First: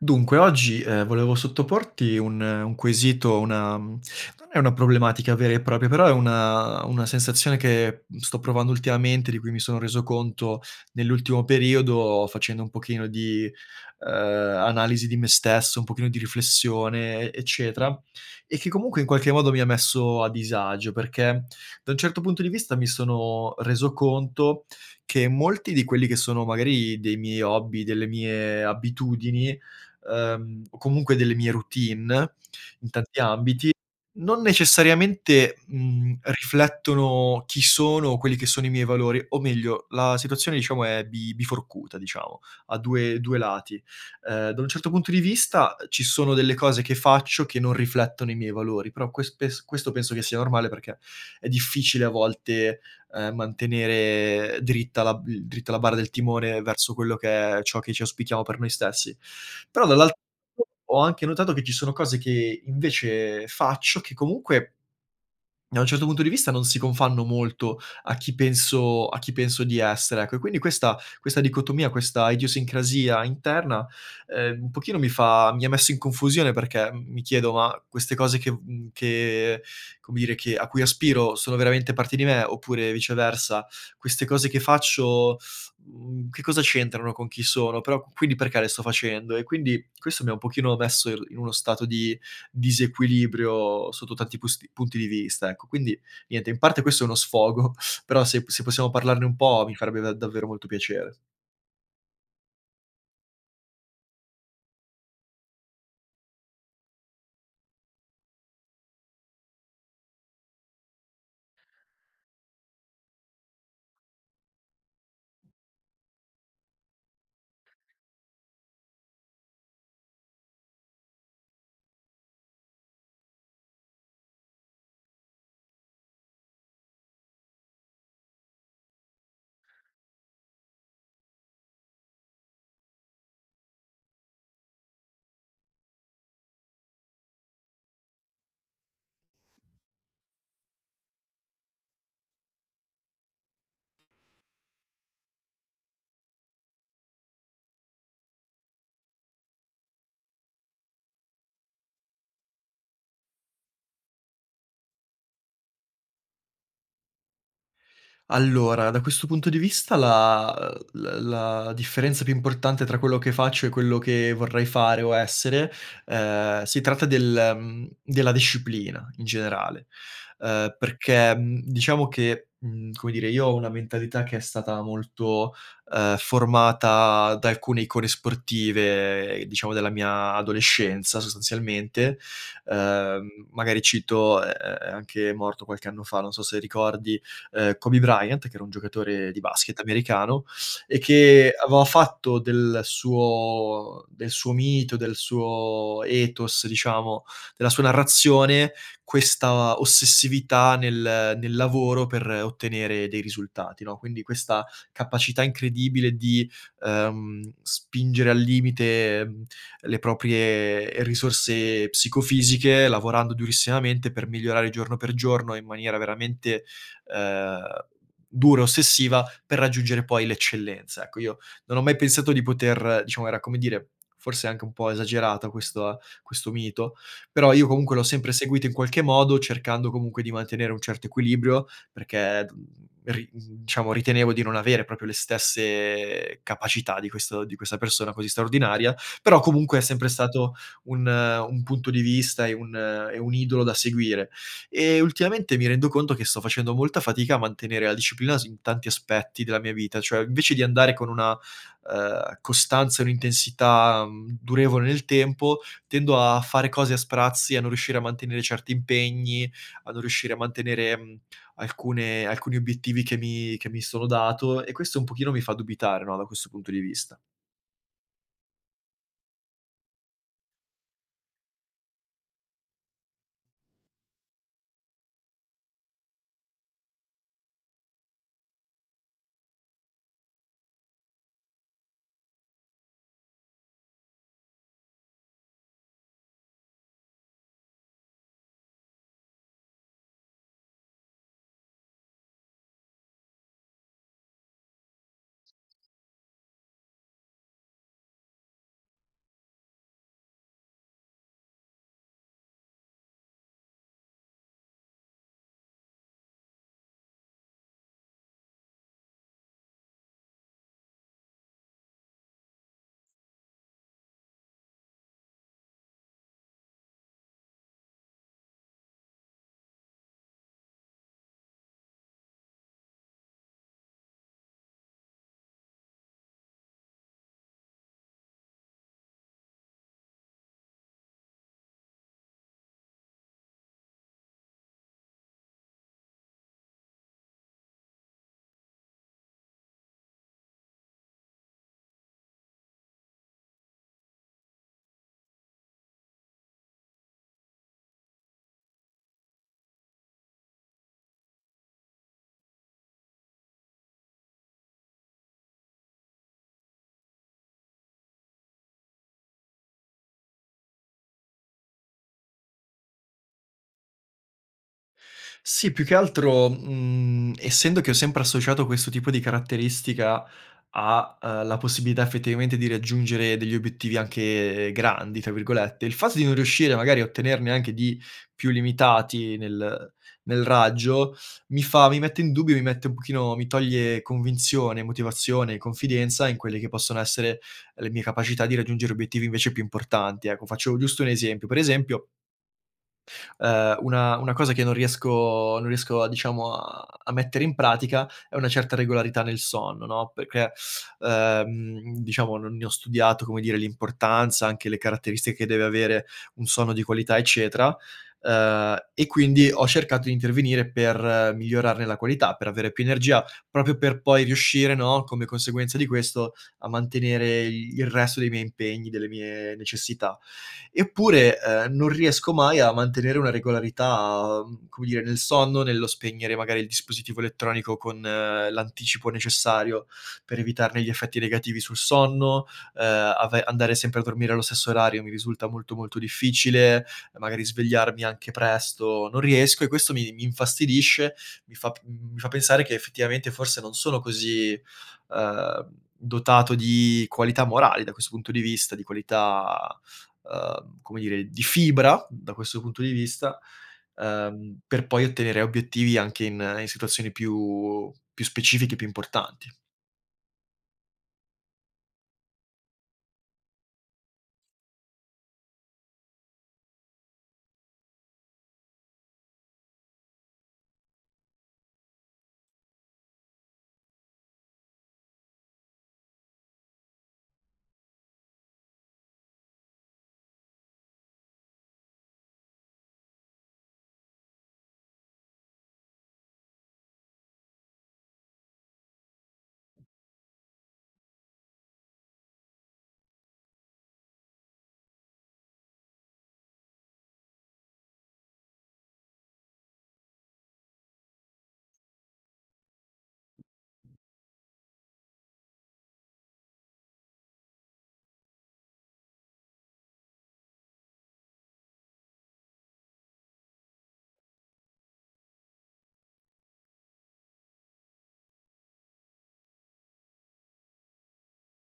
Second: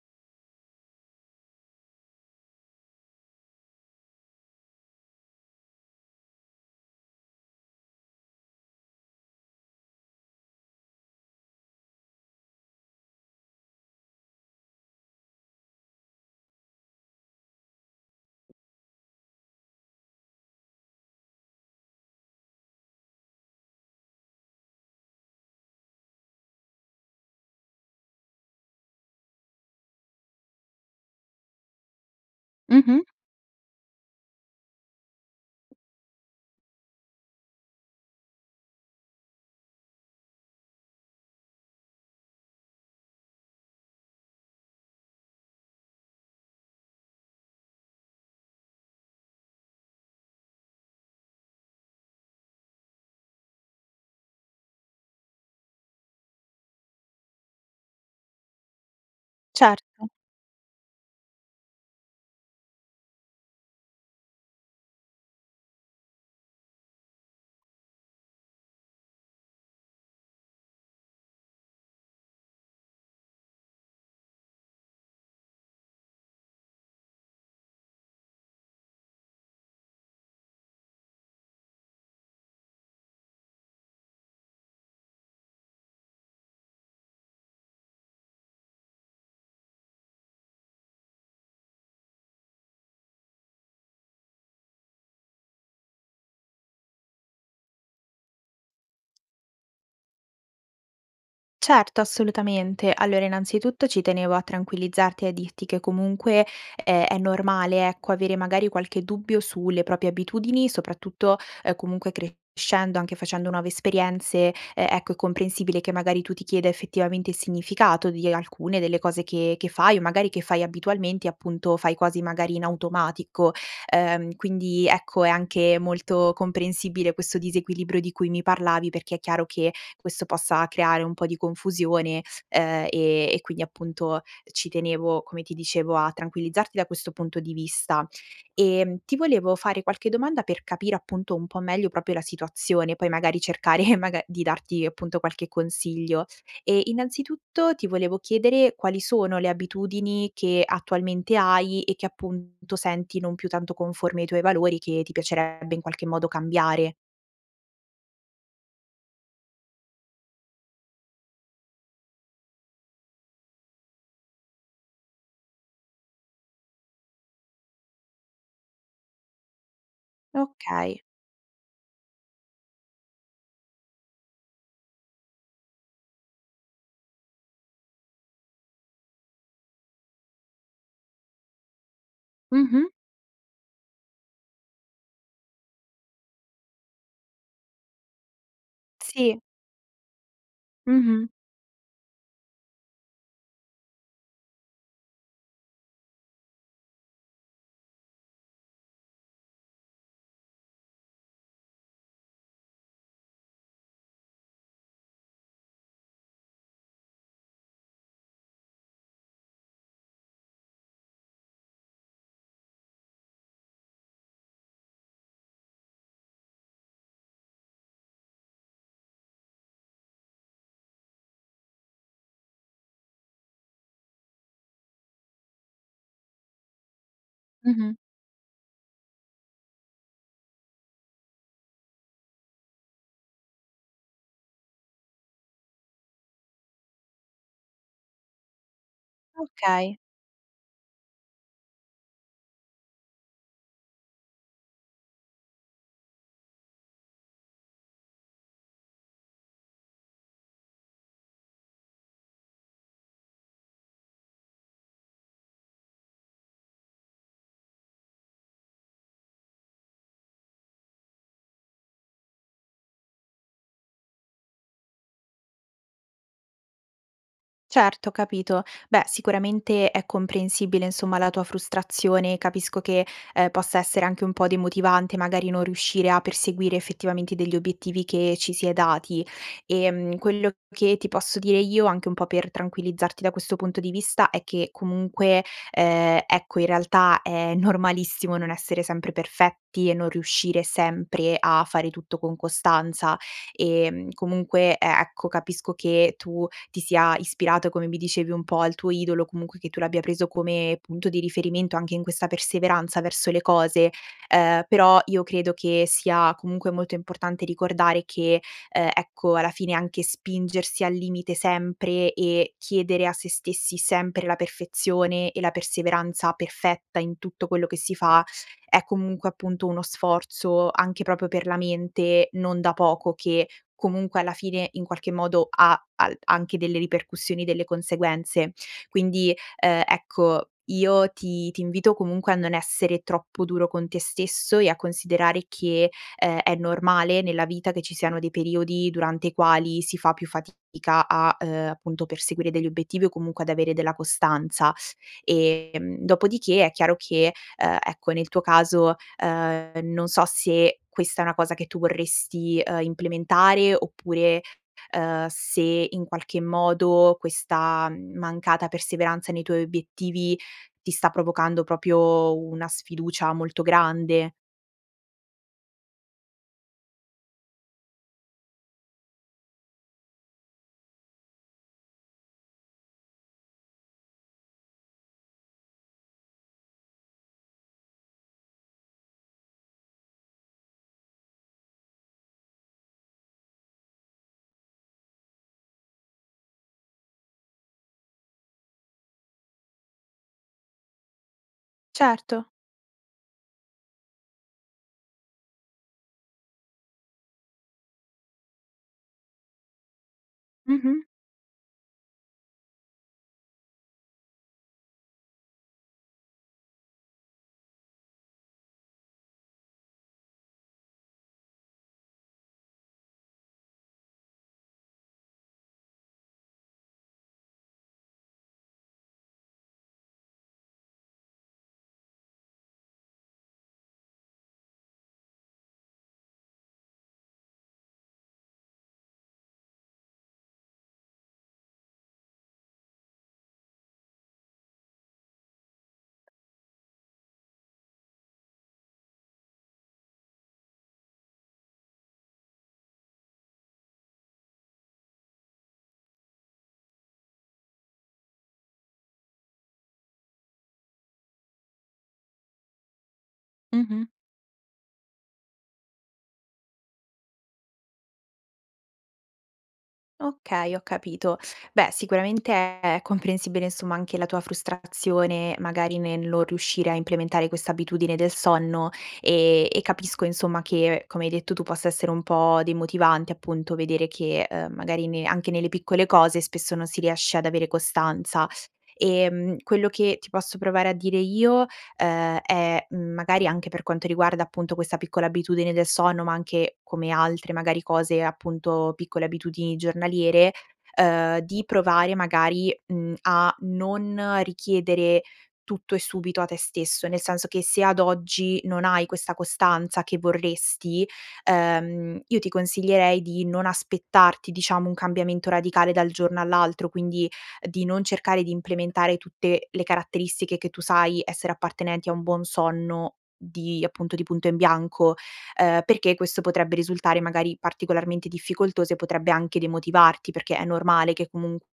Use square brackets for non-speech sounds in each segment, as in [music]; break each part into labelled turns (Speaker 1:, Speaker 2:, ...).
Speaker 1: Dunque oggi, ehm, volevo sottoporti un un quesito, una mhmm, non è una problematica vera e propria, però è una una sensazione che, mhmm, sto provando ultimamente, di cui mi sono reso conto nell'ultimo periodo facendo un pochino di, ehm, analisi di me stesso, un pochino di riflessione e eccetera, e che comunque in qualche modo mi ha messo a disagio. Perché, da un certo punto di vista, mi sono reso conto che molti di quelli che sono magari dei miei hobby, delle mie abitudini, ehm, o comunque delle mie routine in
Speaker 2: Mh-mh.
Speaker 1: tanti ambiti, non necessariamente, mhmm, riflettono chi sono, quelli che sono i miei valori, o meglio la situazione, diciamo, è bi biforcuta, diciamo, a 2- 2 lati. Ehm, da un certo punto di vista, uhm, ci sono delle cose che faccio che non riflettono i miei valori, però ques pes questo penso che sia normale perché è difficile a volte, uhm, mantenere dritta la b dritta la barra del timone verso quello che è ciò che ci auspichiamo per noi stessi. Però
Speaker 2: Certo.
Speaker 1: dall'al [unintelligible] ho anche notato che ci sono cose che invece faccio che comunque da un certo punto di vista non si confanno molto a chi penso a chi penso di essere, ecco. E quindi questa questa dicotomia, questa idiosincrasia interna, ehm, un pochino mi fa mi ha messo in confusione perché m mi chiedo: ma queste cose che v mhmm, che come dire, che a cui aspiro sono veramente parte di me? Oppure viceversa, queste cose che faccio, mhmm, che cosa c'entrano con chi sono? Però q quindi perché le sto facendo? E quindi, questo mi ha un pochino messo il in uno stato di disequilibrio sotto tanti pusti punti di vista, ecco. Quindi, niente, in parte questo è uno sfogo, però se p se possiamo parlarne un po' mi farebbe da davvero molto piacere.
Speaker 2: Certo, assolutamente. Allora innanzitutto ci tenevo a tranquillizzarti e a dirti che comunque è è normale, ecco, avere magari qualche dubbio, sulle proprie abitudini, soprattutto, uhm, comunque crescendo, anche facendo nuove esperienze, uhm, ecco è comprensibile che magari tu ti chieda effettivamente il significato di alcune delle cose che che fai, o magari che fai abitualmente, appunto, fai quasi magari in automatico. Uhm, quindi ecco, è anche molto comprensibile questo disequilibrio di cui mi parlavi, perché è chiaro che questo possa creare un po' di confusione, uhm, e e quindi appunto, ci tenevo, come ti dicevo a tranquillizzarti da questo punto di vista. Ehm, ti volevo fare qualche domanda, per capire appunto un po' meglio proprio la situazione, poi magari cercare [giggles] mag di darti appunto qualche consiglio. E innanzitutto, ti volevo chiedere quali sono le abitudini che attualmente hai, e che appunto senti non più tanto conformi ai tuoi valori, che ti piacerebbe in qualche modo cambiare.
Speaker 1: Allora, da questo punto di vista la, uhm l la differenza più importante tra quello che faccio e quello che vorrei fare o essere, uhm, si tratta del, mhmm della disciplina in generale. Uhm,
Speaker 2: Okay.
Speaker 1: perché, mhmm, diciamo che, mhmm, come dire, io ho una mentalità che è stata molto, uhm, formata da alcune icone sportive, diciamo della mia adolescenza sostanzialmente.
Speaker 2: Mh-mh.
Speaker 1: Uhm, magari cito, è è è anche morto qualche anno fa, non so se ricordi, uhm, Kobe Bryant, che era un giocatore di
Speaker 2: Sì.
Speaker 1: basket americano, e
Speaker 2: Mh-mh.
Speaker 1: che aveva fatto del suo del suo mito, del suo ethos, diciamo, della sua narrazione, questa ossessività nel nel lavoro per ottenere dei risultati, no. Quindi questa capacità incredibile di, uhm, spingere al limite, le proprie risorse psicofisiche, lavorando durissimamente per migliorare giorno per giorno, in maniera veramente, uhm, dura, ossessiva, per raggiungere poi l'eccellenza. Ecco, io non ho mai pensato di poter diciamo, era come dire, forse anche un po' esagerata questa questo mito, però io
Speaker 2: Mh-mh.
Speaker 1: comunque l'ho sempre seguito in qualche modo, cercando comunque di mantenere un certo equilibrio, perché, uhm, ri uhm, diciamo ritenevo di non avere proprio le stesse capacità di questo di questa persona così straordinaria. Però comunque è
Speaker 2: Okay.
Speaker 1: sempre stato un un punto di vista e un e un idolo da seguire. E ultimamente mi rendo conto che sto facendo molta fatica a mantenere la disciplina su tanti aspetti della mia vita. Cioè invece di andare con una, uhm, costanza e un'intensità, mhmm, durevole nel tempo, tendo a fare cose a sprazzi, a non riuscire a mantenere certi impegni, a non riuscire a mantenere, mhmm, alcune alcuni obiettivi che mi che mi sono dato, e questo un pochino mi fa dubitare no, da questo punto di vista.
Speaker 2: Certo, ho capito. Beh, sicuramente, è comprensibile, insomma, la tua frustrazione, capisco che, ehm, possa essere anche un po' demotivante, magari non riuscire a perseguire, effettivamente, degli obiettivi che ci si è dati. Ehm, quello che ti posso dire io, anche un po' per tranquillizzarti da questo punto di vista, è che comunque, ehm, ecco, in realtà, è normalissimo non essere sempre perfetti e non riuscire sempre a fare tutto con costanza, ehm, comunque e ecco, capisco che tu ti sia ispirato, come mi dicevi un po', al tuo idolo, comunque che tu l'abbia preso come punto di riferimento anche in questa perseveranza verso le cose. Ehm, però io credo che sia comunque molto importante ricordare che, ehm, ecco, alla fine, anche spingersi al limite sempre e chiedere a sè stessi sempre la perfezione e la perseveranza perfetta in tutto quello che si fa, è comunque, appunto, uno sforzo anche proprio per la mente, non da poco, che comunque, alla fine, in qualche modo, ha al anche delle ripercussioni, delle conseguenze. Quindi, ehm, ecco, io ti ti invito comunque a non essere troppo duro con te stesso e a considerare che, ehm, è normale nella vita che ci siano dei periodi durante i quali si fa più fatica a, ehm, appunto, perseguire degli obiettivi o comunque ad avere della costanza. Ehm, dopodiché è chiaro che, ehm, ecco, nel tuo caso, ehm, non so se questa è una cosa che tu vorresti, ehm, implementare oppure, ehm, se, in qualche modo, questa mancata perseveranza nei tuoi obiettivi ti sta provocando proprio una sfiducia molto grande.
Speaker 1: Sì, più che altro, mhmm, essendo che ho sempre associato questo tipo di caratteristica, a, ehm, la possibilità effettivamente di raggiungere degli obiettivi anche "grandi" tra virgolette, il fatto di non riuscire magari a ottenerne anche di più limitati nel nel raggio, mi fa mi mette in dubbio mi mette un pochino mi toglie convinzione, motivazione e confidenza, in quelle che possono essere le mie capacità di raggiungere obiettivi invece più importanti, ecco. Faccio giusto un esempio, pre esempio
Speaker 2: Certo.
Speaker 1: ehm una una cosa che non riesco non riesco a diciamo a a mettere in pratica, è una certa regolarità nel sonno, no, perché,
Speaker 2: Mh-mh.
Speaker 1: ehm, diciamo non ne ho studiato come dire l'importanza, anche le caratteristiche che deve avere un sonno di qualità eccetera. Ehm, e quindi ho cercato di intervenire per migliorarne la qualità, per avere più energia, proprio per poi riuscire, no, come conseguenza di questo, a mantenere il resto dei miei impegni, delle mie necessità. Eppure, ehm, non riesco mai a mantenere una regolarità, come dire nel sonno, nello spegnere magari il dispositivo elettronico con l'anticipo necessario, per evitarne gli effetti negativi sul sonno, ehm, ave andare sempre a dormire allo stesso orario mi risulta molto, molto difficile. Magari svegliarmi anche presto, non riesco e questo mi mi infastidisce, mi fa p mi fa pensare che effettivamente forse non sono così, ehm, dotato di qualità morali da questo punto di vista, di qualità, ehm, come dire, di fibra da questo punto di vista,
Speaker 2: Mh-mh.
Speaker 1: ehm, per poi ottenere obiettivi anche in in situazioni più più specifiche e più importanti.
Speaker 2: Okay, ho capito. Beh, sicuramente è comprensibile, insomma, anche la tua frustrazione, magari nel non riuscire a implementare questa abitudine del sonno, e e capisco insomma che, come hai detto tu, possa essere un po' demotivante, appunto, vedere che, uhm, magari ne anche nelle piccole cose spesso non si riesce ad avere costanza. Ehm, quello che ti posso provare a dire io, uhm, è, mhmm, magari anche per quanto riguarda appunto questa piccola abitudine del sonno, ma anche come altre, magari, cose, appunto, piccole abitudini giornaliere, uhm, di provare magari, mhmm, a non richiedere tutto e subito a te stesso; nel senso che, se ad oggi non hai questa costanza che vorresti, ehm, io ti consiglierei di non aspettarti, diciamo, un cambiamento radicale dal giorno all'altro, quindi di non cercare di implementare tutte le caratteristiche che tu sai essere appartenenti a un buon sonno, di appunto, di punto in bianco, ehm, perché questo potrebbe risultare magari particolarmente difficoltoso e potrebbe anche demotivarti, perché è normale che comunque,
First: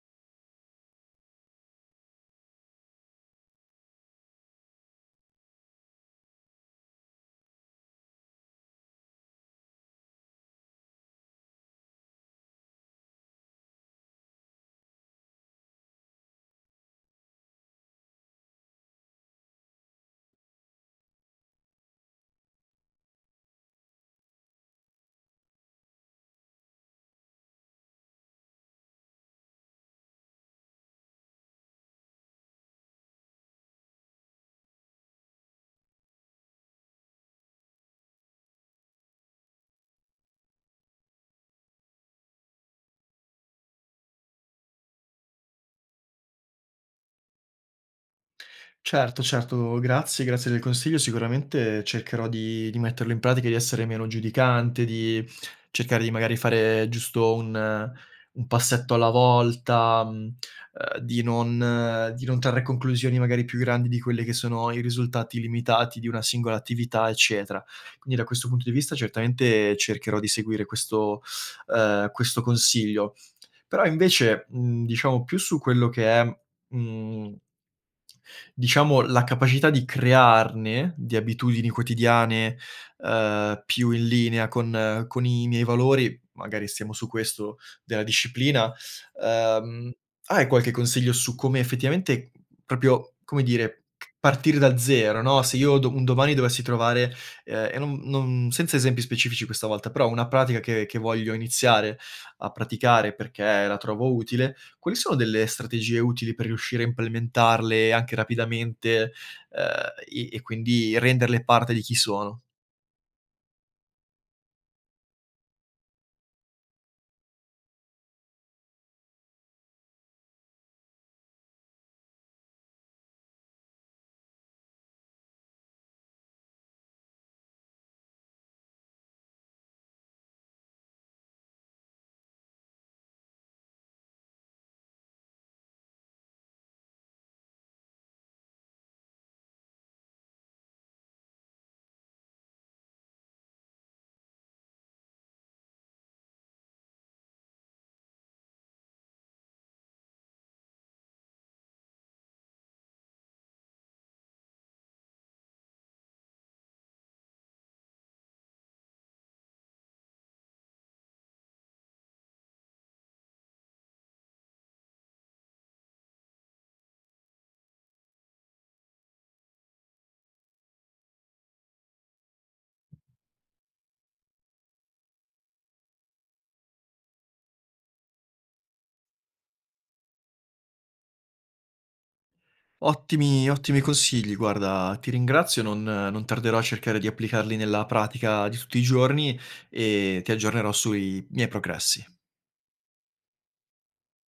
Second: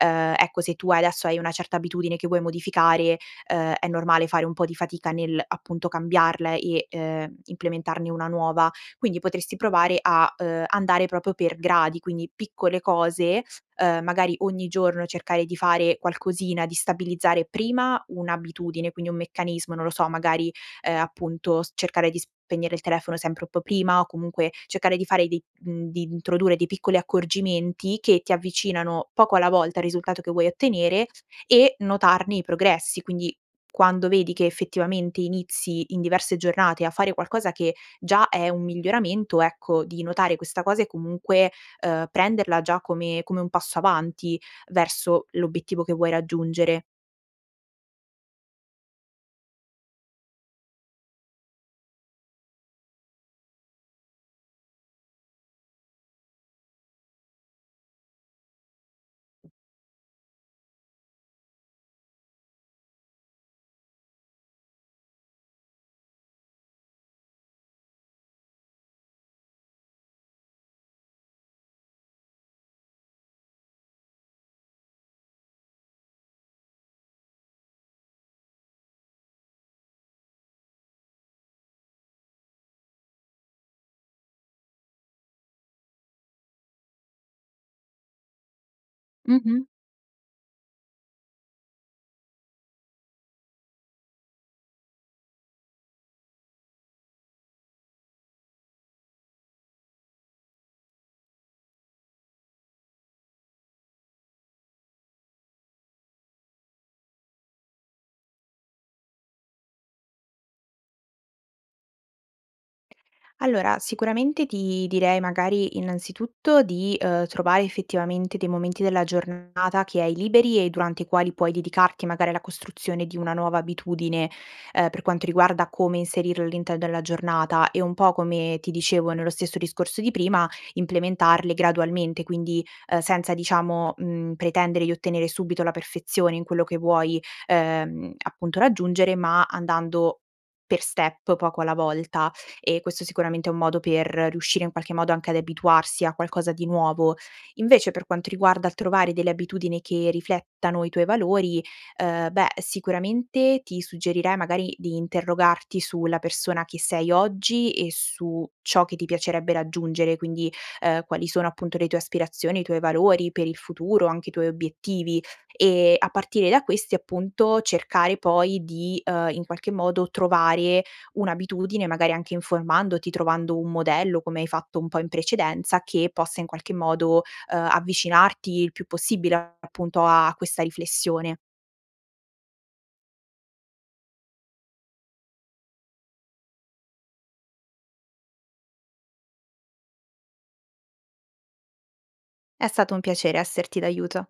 Speaker 2: ehm, ecco se tua adesso hai una certa abitudine che vuoi modificare, uhm, è normale fare un po' di fatica nell'appunto cambiarla e, ehm, implementarne una nuova. Quindi potresti provare a, uhm, andare proprio per gradi, quindi piccole cose, uhm, magari ogni giorno cercare di fare qualcosina, di stabilizzare prima 1 abitudine, quindi un meccanismo; non lo so, magari, ehm, appunto s cercare di spegnere il telefono sempre un po' prima, o comunque cercare di fare dei mhmm, di introdurre dei piccoli accorgimenti che ti avvicinano poco alla volta al risultato che vuoi ottenere, e notarne i progressi, quindi, quando vedi che effettivamente inizi in diverse giornate a fare qualcosa che già è un miglioramento, ecco, di notare questa cosa e comunque, ehm, prenderla già come come un passo avanti verso l'obiettivo che vuoi raggiungere.
Speaker 1: Certo, certo, grazie, grazie del consiglio, sicuramente cercherò di di metterlo in pratica, di essere meno giudicante, di cercare di magari fare giusto un un passetto alla volta, mhmm, ehm di non di non trarre conclusioni magari più grandi di quelli che sono i risultati limitati di una singola attività, eccetera. Quindi da questo punto di vista certamente cercherò di seguire questo, ehm, questo consiglio. Però invece, mhmm, diciamo più su quello che è, mhmm diciamo la capacità di crearne, di abitudini quotidiane, ehm, più in linea con con i miei valori, magari stiamo su questo della disciplina.
Speaker 2: Mh-mh.
Speaker 1: Ehm, hai qualche consiglio su come effettivamente, proprio, come dire, ch partire da 0, no, se io do un domani dovessi trovare, ehm, e non non, senza esempi specifici questa volta, però una pratica che che voglio iniziare a praticare perché la trovo utile, quali sono delle strategie utili per riuscire a implementarle anche rapidamente, ehm, e e quindi renderle parte di chi sono?
Speaker 2: Allora, sicuramente ti direi magari, innanzitutto, di, ehm, trovare effettivamente dei momenti della giornata che hai liberi e durante i quali puoi dedicarti magari alla costruzione di una nuova abitudine, ehm, per quanto riguarda come inserire all'interno della giornata e un po', come ti dicevo nello stesso discorso di prima, implementarle gradualmente, quindi, uhm, senza diciamo, mhmm, pretendere di ottenere subito la perfezione in quello che vuoi, ehm, appunto raggiungere, ma andando per step, poco alla volta. E questo sicuramente è un modo per riuscire in qualche modo anche ad abituarsi a qualcosa di nuovo. Invece per quanto riguarda il trovare delle abitudini che riflettano i tuoi valori, ehm, beh sicuramente ti suggerirei magari di interrogarti su la persona che sei oggi e su ciò che ti piacerebbe raggiungere, quindi, ehm, quali sono appunto le tue aspirazioni, i tuoi valori per il futuro, anche i tuoi obiettivi, e a partire da questi, appunto, cercare poi di, ehm, in qualche modo trovare un'abitudine, magari anche informandoti, trovando un modello come hai fatto un po' in precedenza, che possa in qualche modo, ehm, avvicinarti il più possibile appunto a questa riflessione.
Speaker 1: Ottimi, ottimi consigli, guarda, ti ringrazio, non non tarderò a cercare di applicarli nella pratica di tutti i giorni e ti aggiornerò sui miei progressi.
Speaker 2: È stato un piacere esserti d'aiuto.